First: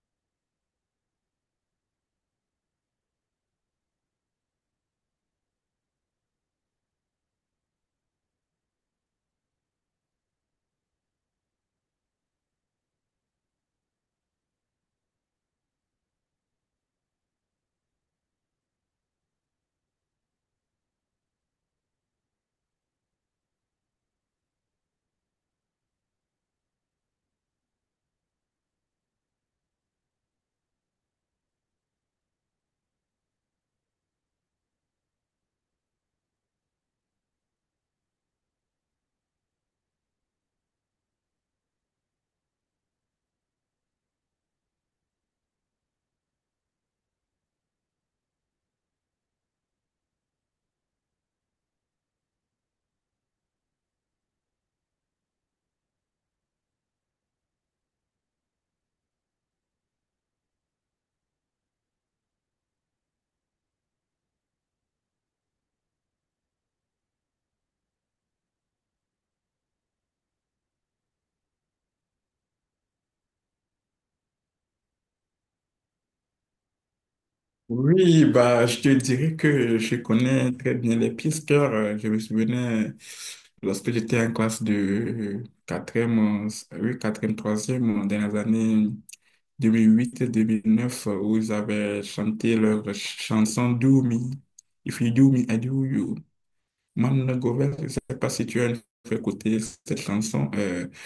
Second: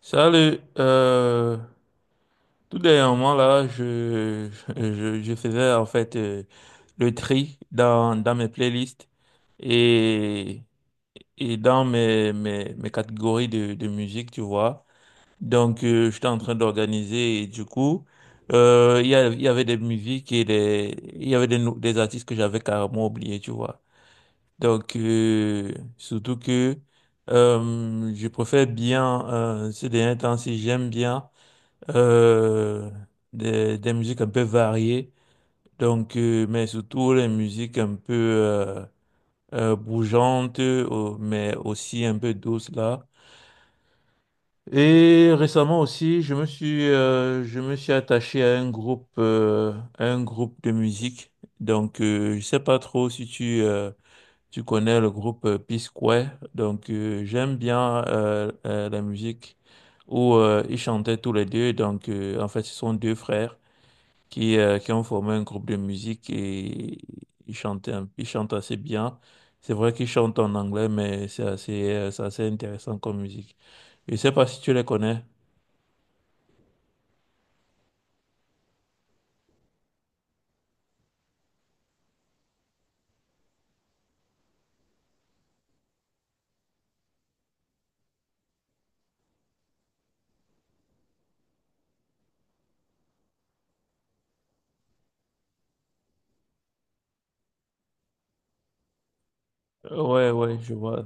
Salut, tout dernièrement là, je faisais en fait le tri dans mes playlists et, et dans mes catégories de musique, tu vois. Donc, j'étais en train d'organiser et du coup, il y avait des musiques il y avait des artistes que j'avais carrément oubliés, tu vois. Donc, surtout que je préfère bien, ces derniers temps, si j'aime bien euh, des musiques un peu variées, donc, mais surtout les musiques un peu bougeantes, mais aussi un peu douces là. Et récemment aussi, je me suis attaché à à un groupe de musique. Donc, je sais pas trop si tu connais le groupe Peace Square. Donc, j'aime bien la musique où ils chantaient tous les deux. Donc, en fait, ce sont deux frères qui ont formé un groupe de musique et ils chantent assez bien. C'est vrai qu'ils chantent en anglais, mais c'est assez intéressant comme musique. Je sais pas si tu les connais. Oui, bah, je te dirais que je connais très bien les pisteurs. Je me souvenais lorsque j'étais en classe de quatrième e oui, 4e, 3e, dans les années 2008-2009, où ils avaient chanté leur chanson "Do Doumi. If you do me, I do you. Man, Govert, je ne sais pas si tu as une fois écouté cette Ouais, chanson. ouais, je vois.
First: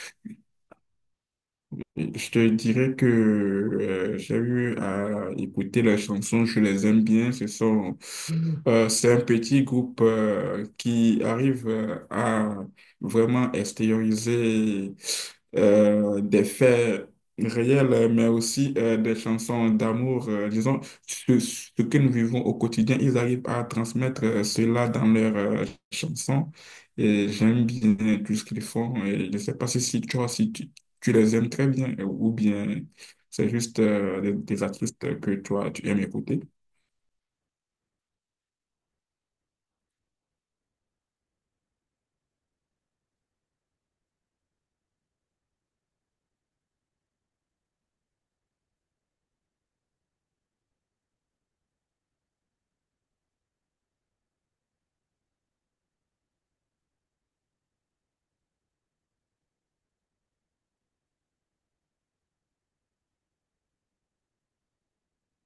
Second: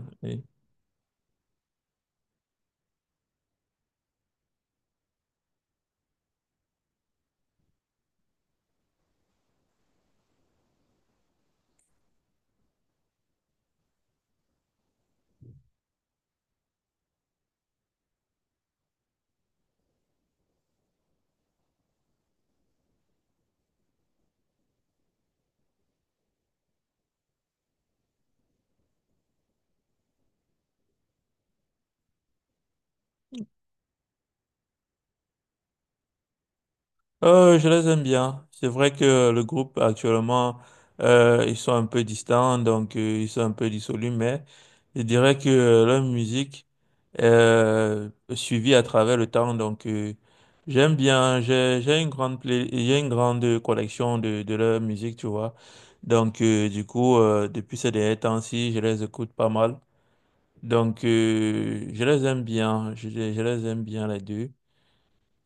Je te dirais que j'ai eu à écouter leurs chansons, je les aime bien. C'est un petit groupe qui arrive à vraiment extérioriser des faits réels, mais aussi des chansons d'amour. Disons, ce que nous vivons au quotidien, ils arrivent à transmettre cela dans leurs chansons. Et j'aime bien tout ce qu'ils font. Et je ne sais pas si, si, tu vois, si tu les aimes très bien ou bien c'est juste des artistes que toi, tu aimes écouter? Je les aime bien. C'est vrai que le groupe actuellement, ils sont un peu distants, donc ils sont un peu dissolus, mais je dirais que leur musique est suivie à travers le temps, donc j'aime bien. J'ai une grande collection de leur musique, tu vois. Donc du coup, depuis ces derniers temps-ci, je les écoute pas mal. Donc je les aime bien. Je les aime bien les deux.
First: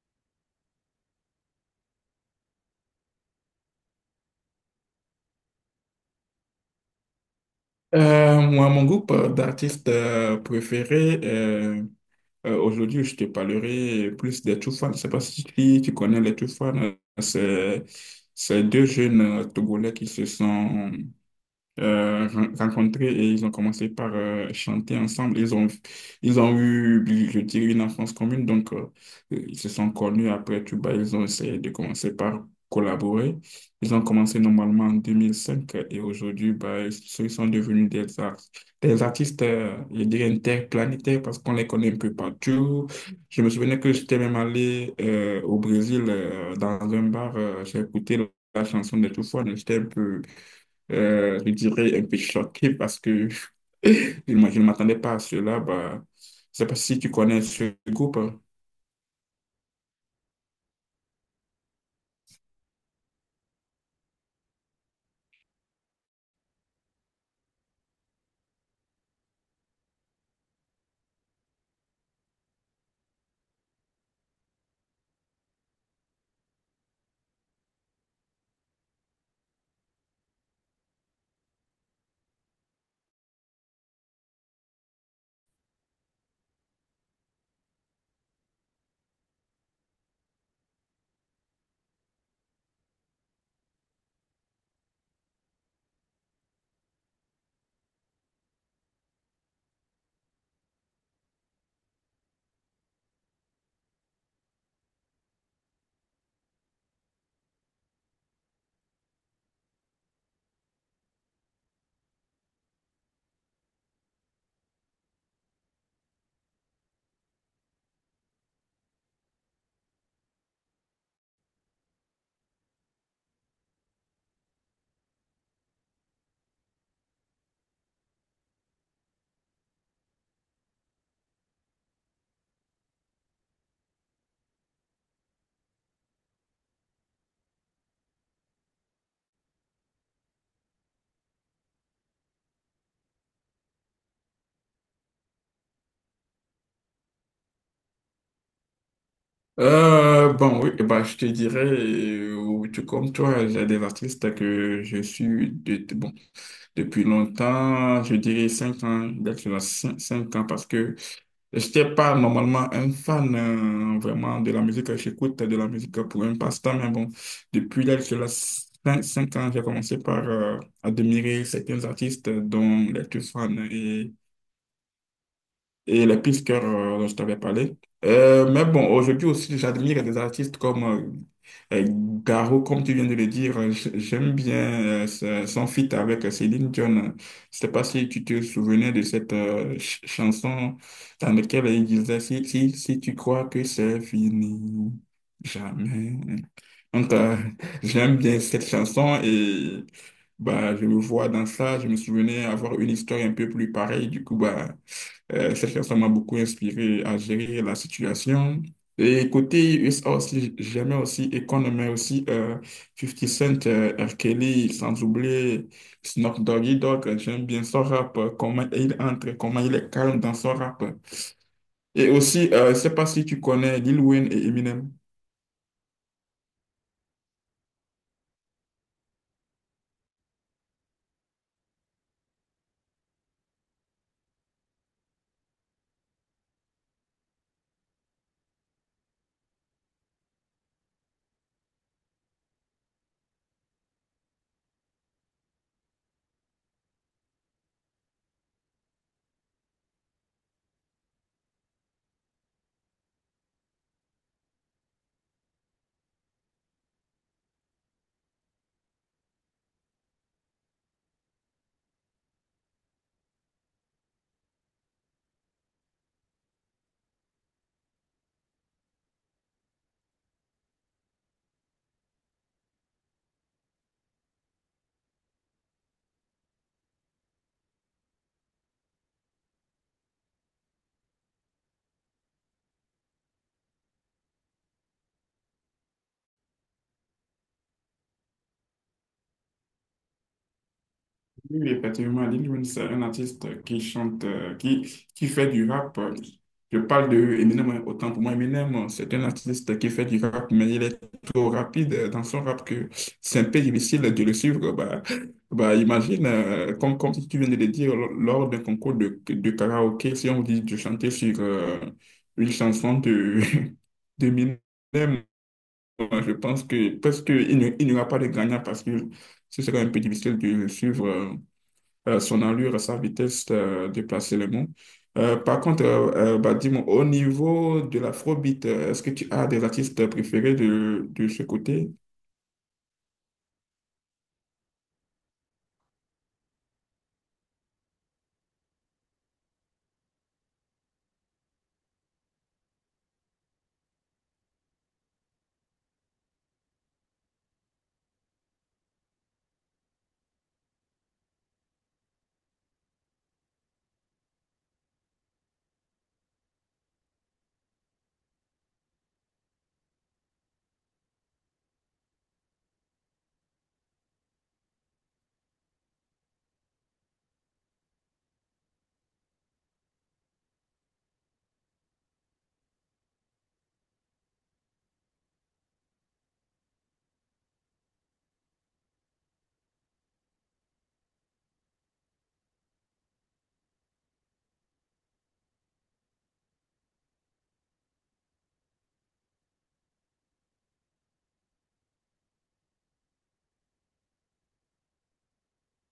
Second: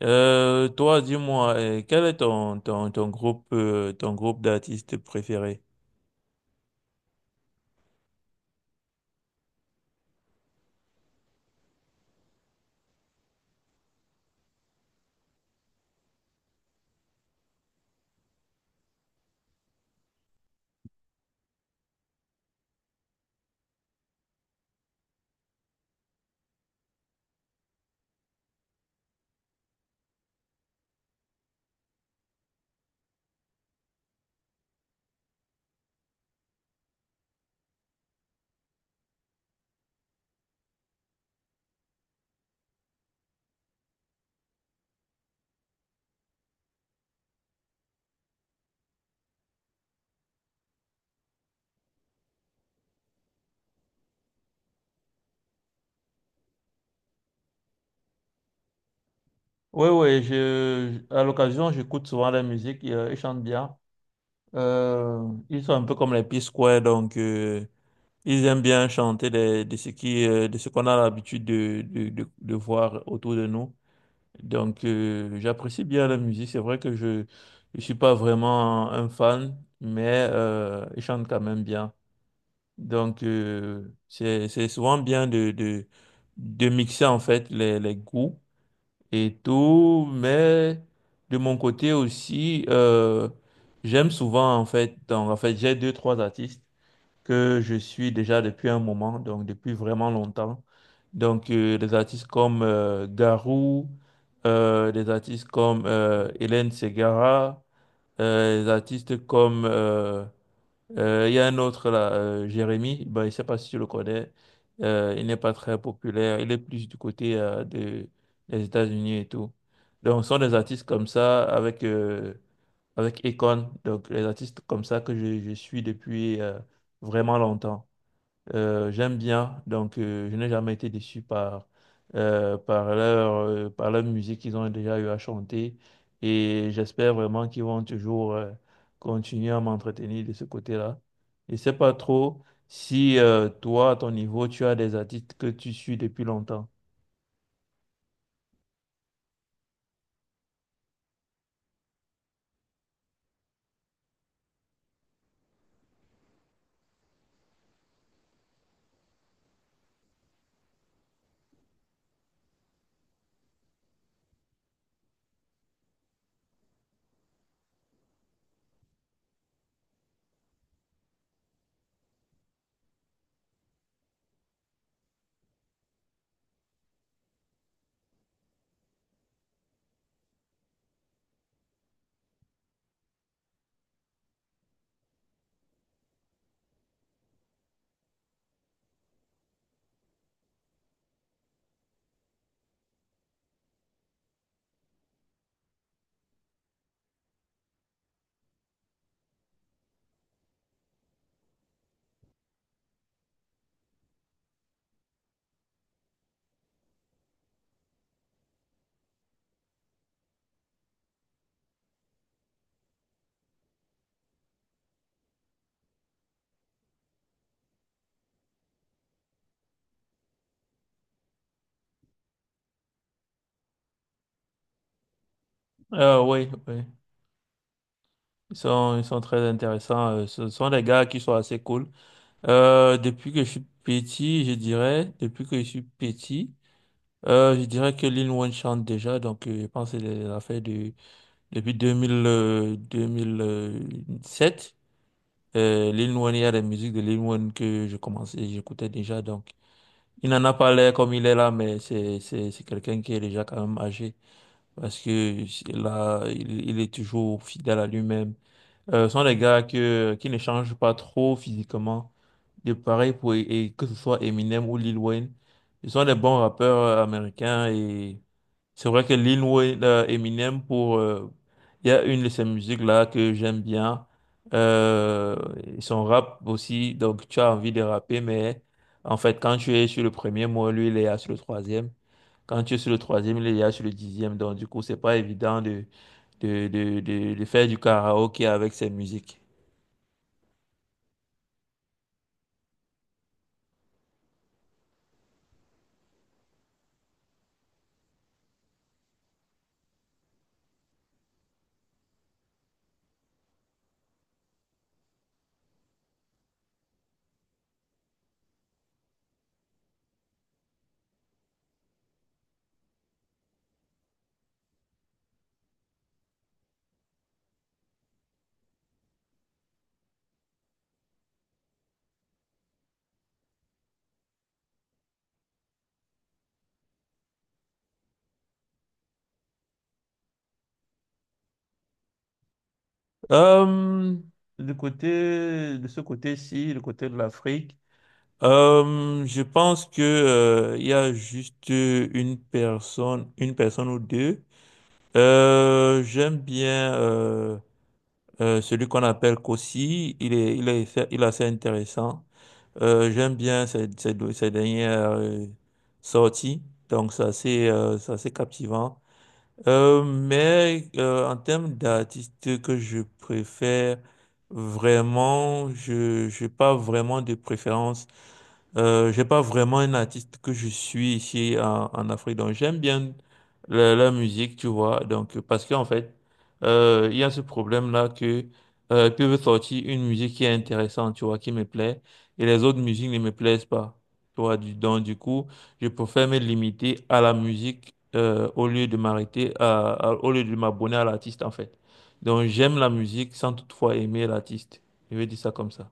Toi, dis-moi, quel est ton groupe d'artistes préféré? Moi, mon groupe d'artistes préférés, aujourd'hui, je te parlerai plus des Two Fans. Je ne sais pas si tu connais les Two. C'est, c'est deux jeunes Togolais qui se sont rencontrés et ils ont commencé par chanter ensemble. Ils ont eu, je dirais, une enfance commune, donc ils se sont connus après Tuba. Ils ont essayé de commencer par collaborer. Ils ont commencé normalement en 2005 et aujourd'hui, bah, ils sont devenus des artistes, je dirais, interplanétaires parce qu'on les connaît un peu partout. Je me souvenais que j'étais même allé au Brésil dans un bar, j'ai écouté la chanson de Toufoua, donc j'étais un peu je dirais un peu choqué parce que je ne m'attendais pas à cela. Bah, je ne sais pas si tu connais ce groupe. Oui, oui, je, à l'occasion, j'écoute souvent la musique, ils chantent bien. Euh, Ils sont un peu comme les P-Square, donc ils aiment bien chanter des- de, ce qui, de ce qu'on a l'habitude de voir autour de nous. Donc j'apprécie bien la musique, c'est vrai que je ne suis pas vraiment un fan, mais ils chantent quand même bien. Donc, c'est souvent bien de mixer en fait les goûts et tout, mais de mon côté aussi, j'aime souvent en fait, donc en fait, j'ai deux, trois artistes que je suis déjà depuis un moment, donc depuis vraiment longtemps. Donc, des artistes comme Garou, des artistes comme Hélène Ségara, des artistes comme il y a un autre là, Jérémy, ben, je ne sais pas si tu le connais. Il n'est pas très populaire. Il est plus du côté des États-Unis et tout. Donc, ce sont des artistes comme ça avec, avec Akon. Donc, les artistes comme ça que je suis depuis vraiment longtemps. J'aime bien, donc je n'ai jamais été déçu par, par leur musique qu'ils ont déjà eu à chanter et j'espère vraiment qu'ils vont toujours continuer à m'entretenir de ce côté-là. Je ne sais pas trop si toi, à ton niveau, tu as des artistes que tu suis depuis longtemps. Bon, oui, bah, je te dirais, oui, tout comme toi, j'ai des artistes que je suis bon, depuis longtemps, je dirais 5 ans, d'être 5 ans parce que Je J'étais pas normalement un fan vraiment de la musique. J'écoute de la musique pour un passe-temps, mais bon, depuis l'âge de 5, ans, j'ai commencé par admirer certains artistes dont les plus fan. Et les pistes que dont je t'avais parlé. Mais bon, aujourd'hui aussi, j'admire des artistes comme euh, euh, Garo, comme tu viens de le dire. J'aime bien son feat avec Céline Dion. Je sais pas si tu te souvenais de cette chanson dans laquelle il disait si tu crois que c'est fini, jamais. Donc, j'aime bien cette chanson et bah, je me vois dans ça. Je me souvenais avoir une histoire un peu plus pareille. Du coup, bah, cette chanson m'a beaucoup inspiré à gérer la situation. Et côté USA aussi, j'aimais aussi Akon, mais aussi 50 Cent, R. Kelly, sans oublier Snoop Doggy Dogg. J'aime bien son rap, comment il entre, comment il est calme dans son rap. Et aussi, je ne sais pas si tu connais Lil Wayne et Eminem. Oui, oui. Ils sont très intéressants. Ce sont des gars qui sont assez cool. Depuis que je suis petit, je dirais, depuis que je suis petit, je dirais que Lil Wayne chante déjà, donc je pense que c'est l'affaire de depuis 2000, 2007. Lil Wayne, il y a des musiques de Lil Wayne que je commençais, j'écoutais déjà, donc il n'en a pas l'air comme il est là, mais c'est quelqu'un qui est déjà quand même âgé, parce que là, il est toujours fidèle à lui-même sont des gars qui ne changent pas trop physiquement. De pareil pour, et que ce soit Eminem ou Lil Wayne. Ils sont des bons rappeurs américains et c'est vrai que Eminem pour, il y a une de ses musiques là que j'aime bien. Euh, et son rap aussi, donc tu as envie de rapper, mais en fait, quand tu es sur le premier mot, lui, il est là sur le troisième. Quand tu es sur le troisième, il est là sur le dixième. Donc, du coup, c'est pas évident de faire du karaoké avec ses musiques. Oui, effectivement, Lil Wayne, c'est un artiste qui chante, qui fait du rap. Je parle de Eminem, autant pour moi, Eminem, c'est un artiste qui fait du rap, mais il est trop rapide dans son rap que c'est un peu difficile de le suivre. Bah, imagine, comme si tu viens de le dire, lors d'un concours de karaoké, si on vous dit de chanter sur une chanson de, de Eminem, je pense que parce qu'il n'y aura pas de gagnant parce que ce serait un peu difficile de le suivre. Son allure, sa vitesse de placer les mots. Par contre, bah, dis-moi, au niveau de l'afrobeat, est-ce que tu as des artistes préférés de ce côté? Euh, du côté, de ce côté-ci, le côté de l'Afrique, je pense que, il y a juste une personne ou deux. J'aime bien, celui qu'on appelle Kossi. Il est assez intéressant. J'aime bien ses dernières sorties. Donc, c'est assez captivant. Mais en termes d'artistes que je préfère, vraiment, je n'ai pas vraiment de préférence. J'ai pas vraiment un artiste que je suis ici en Afrique, donc j'aime bien la musique, tu vois. Donc parce qu'en fait, il y a ce problème-là que ils peuvent sortir une musique qui est intéressante, tu vois, qui me plaît, et les autres musiques ne me plaisent pas, tu vois. Donc du coup, je préfère me limiter à la musique au lieu de m'arrêter au lieu de m'abonner à l'artiste en fait. Donc j'aime la musique sans toutefois aimer l'artiste. Je vais dire ça comme ça.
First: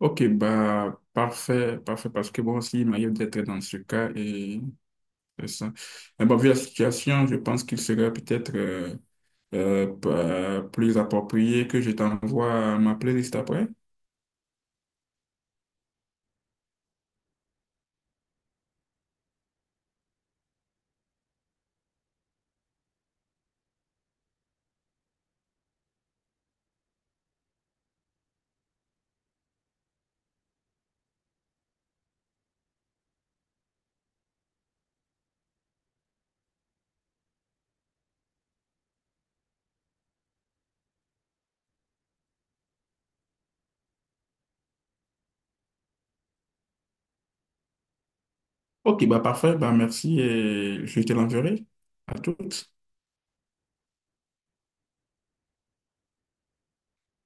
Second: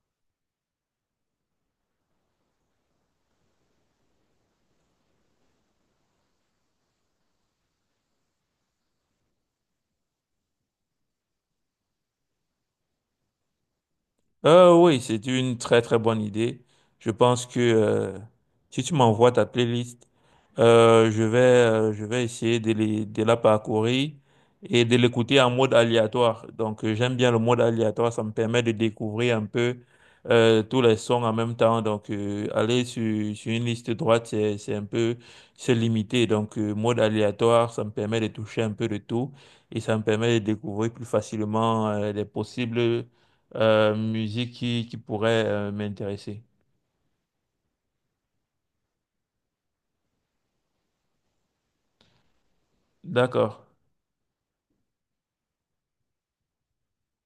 Ok, bah, parfait, parfait, parce que bon, aussi, il m'arrive d'être dans ce cas et c'est ça. Mais bon, vu la situation, je pense qu'il serait peut-être plus approprié que je t'envoie ma playlist après. Oui, c'est une très très bonne idée. Je pense que si tu m'envoies ta playlist, je vais essayer de la parcourir et de l'écouter en mode aléatoire. Donc j'aime bien le mode aléatoire, ça me permet de découvrir un peu tous les sons en même temps. Donc aller sur une liste droite, c'est un peu c'est limité. Donc mode aléatoire, ça me permet de toucher un peu de tout et ça me permet de découvrir plus facilement les possibles musique qui pourrait m'intéresser. Ok, bah parfait, bah merci et je te l'enverrai. À toutes. D'accord.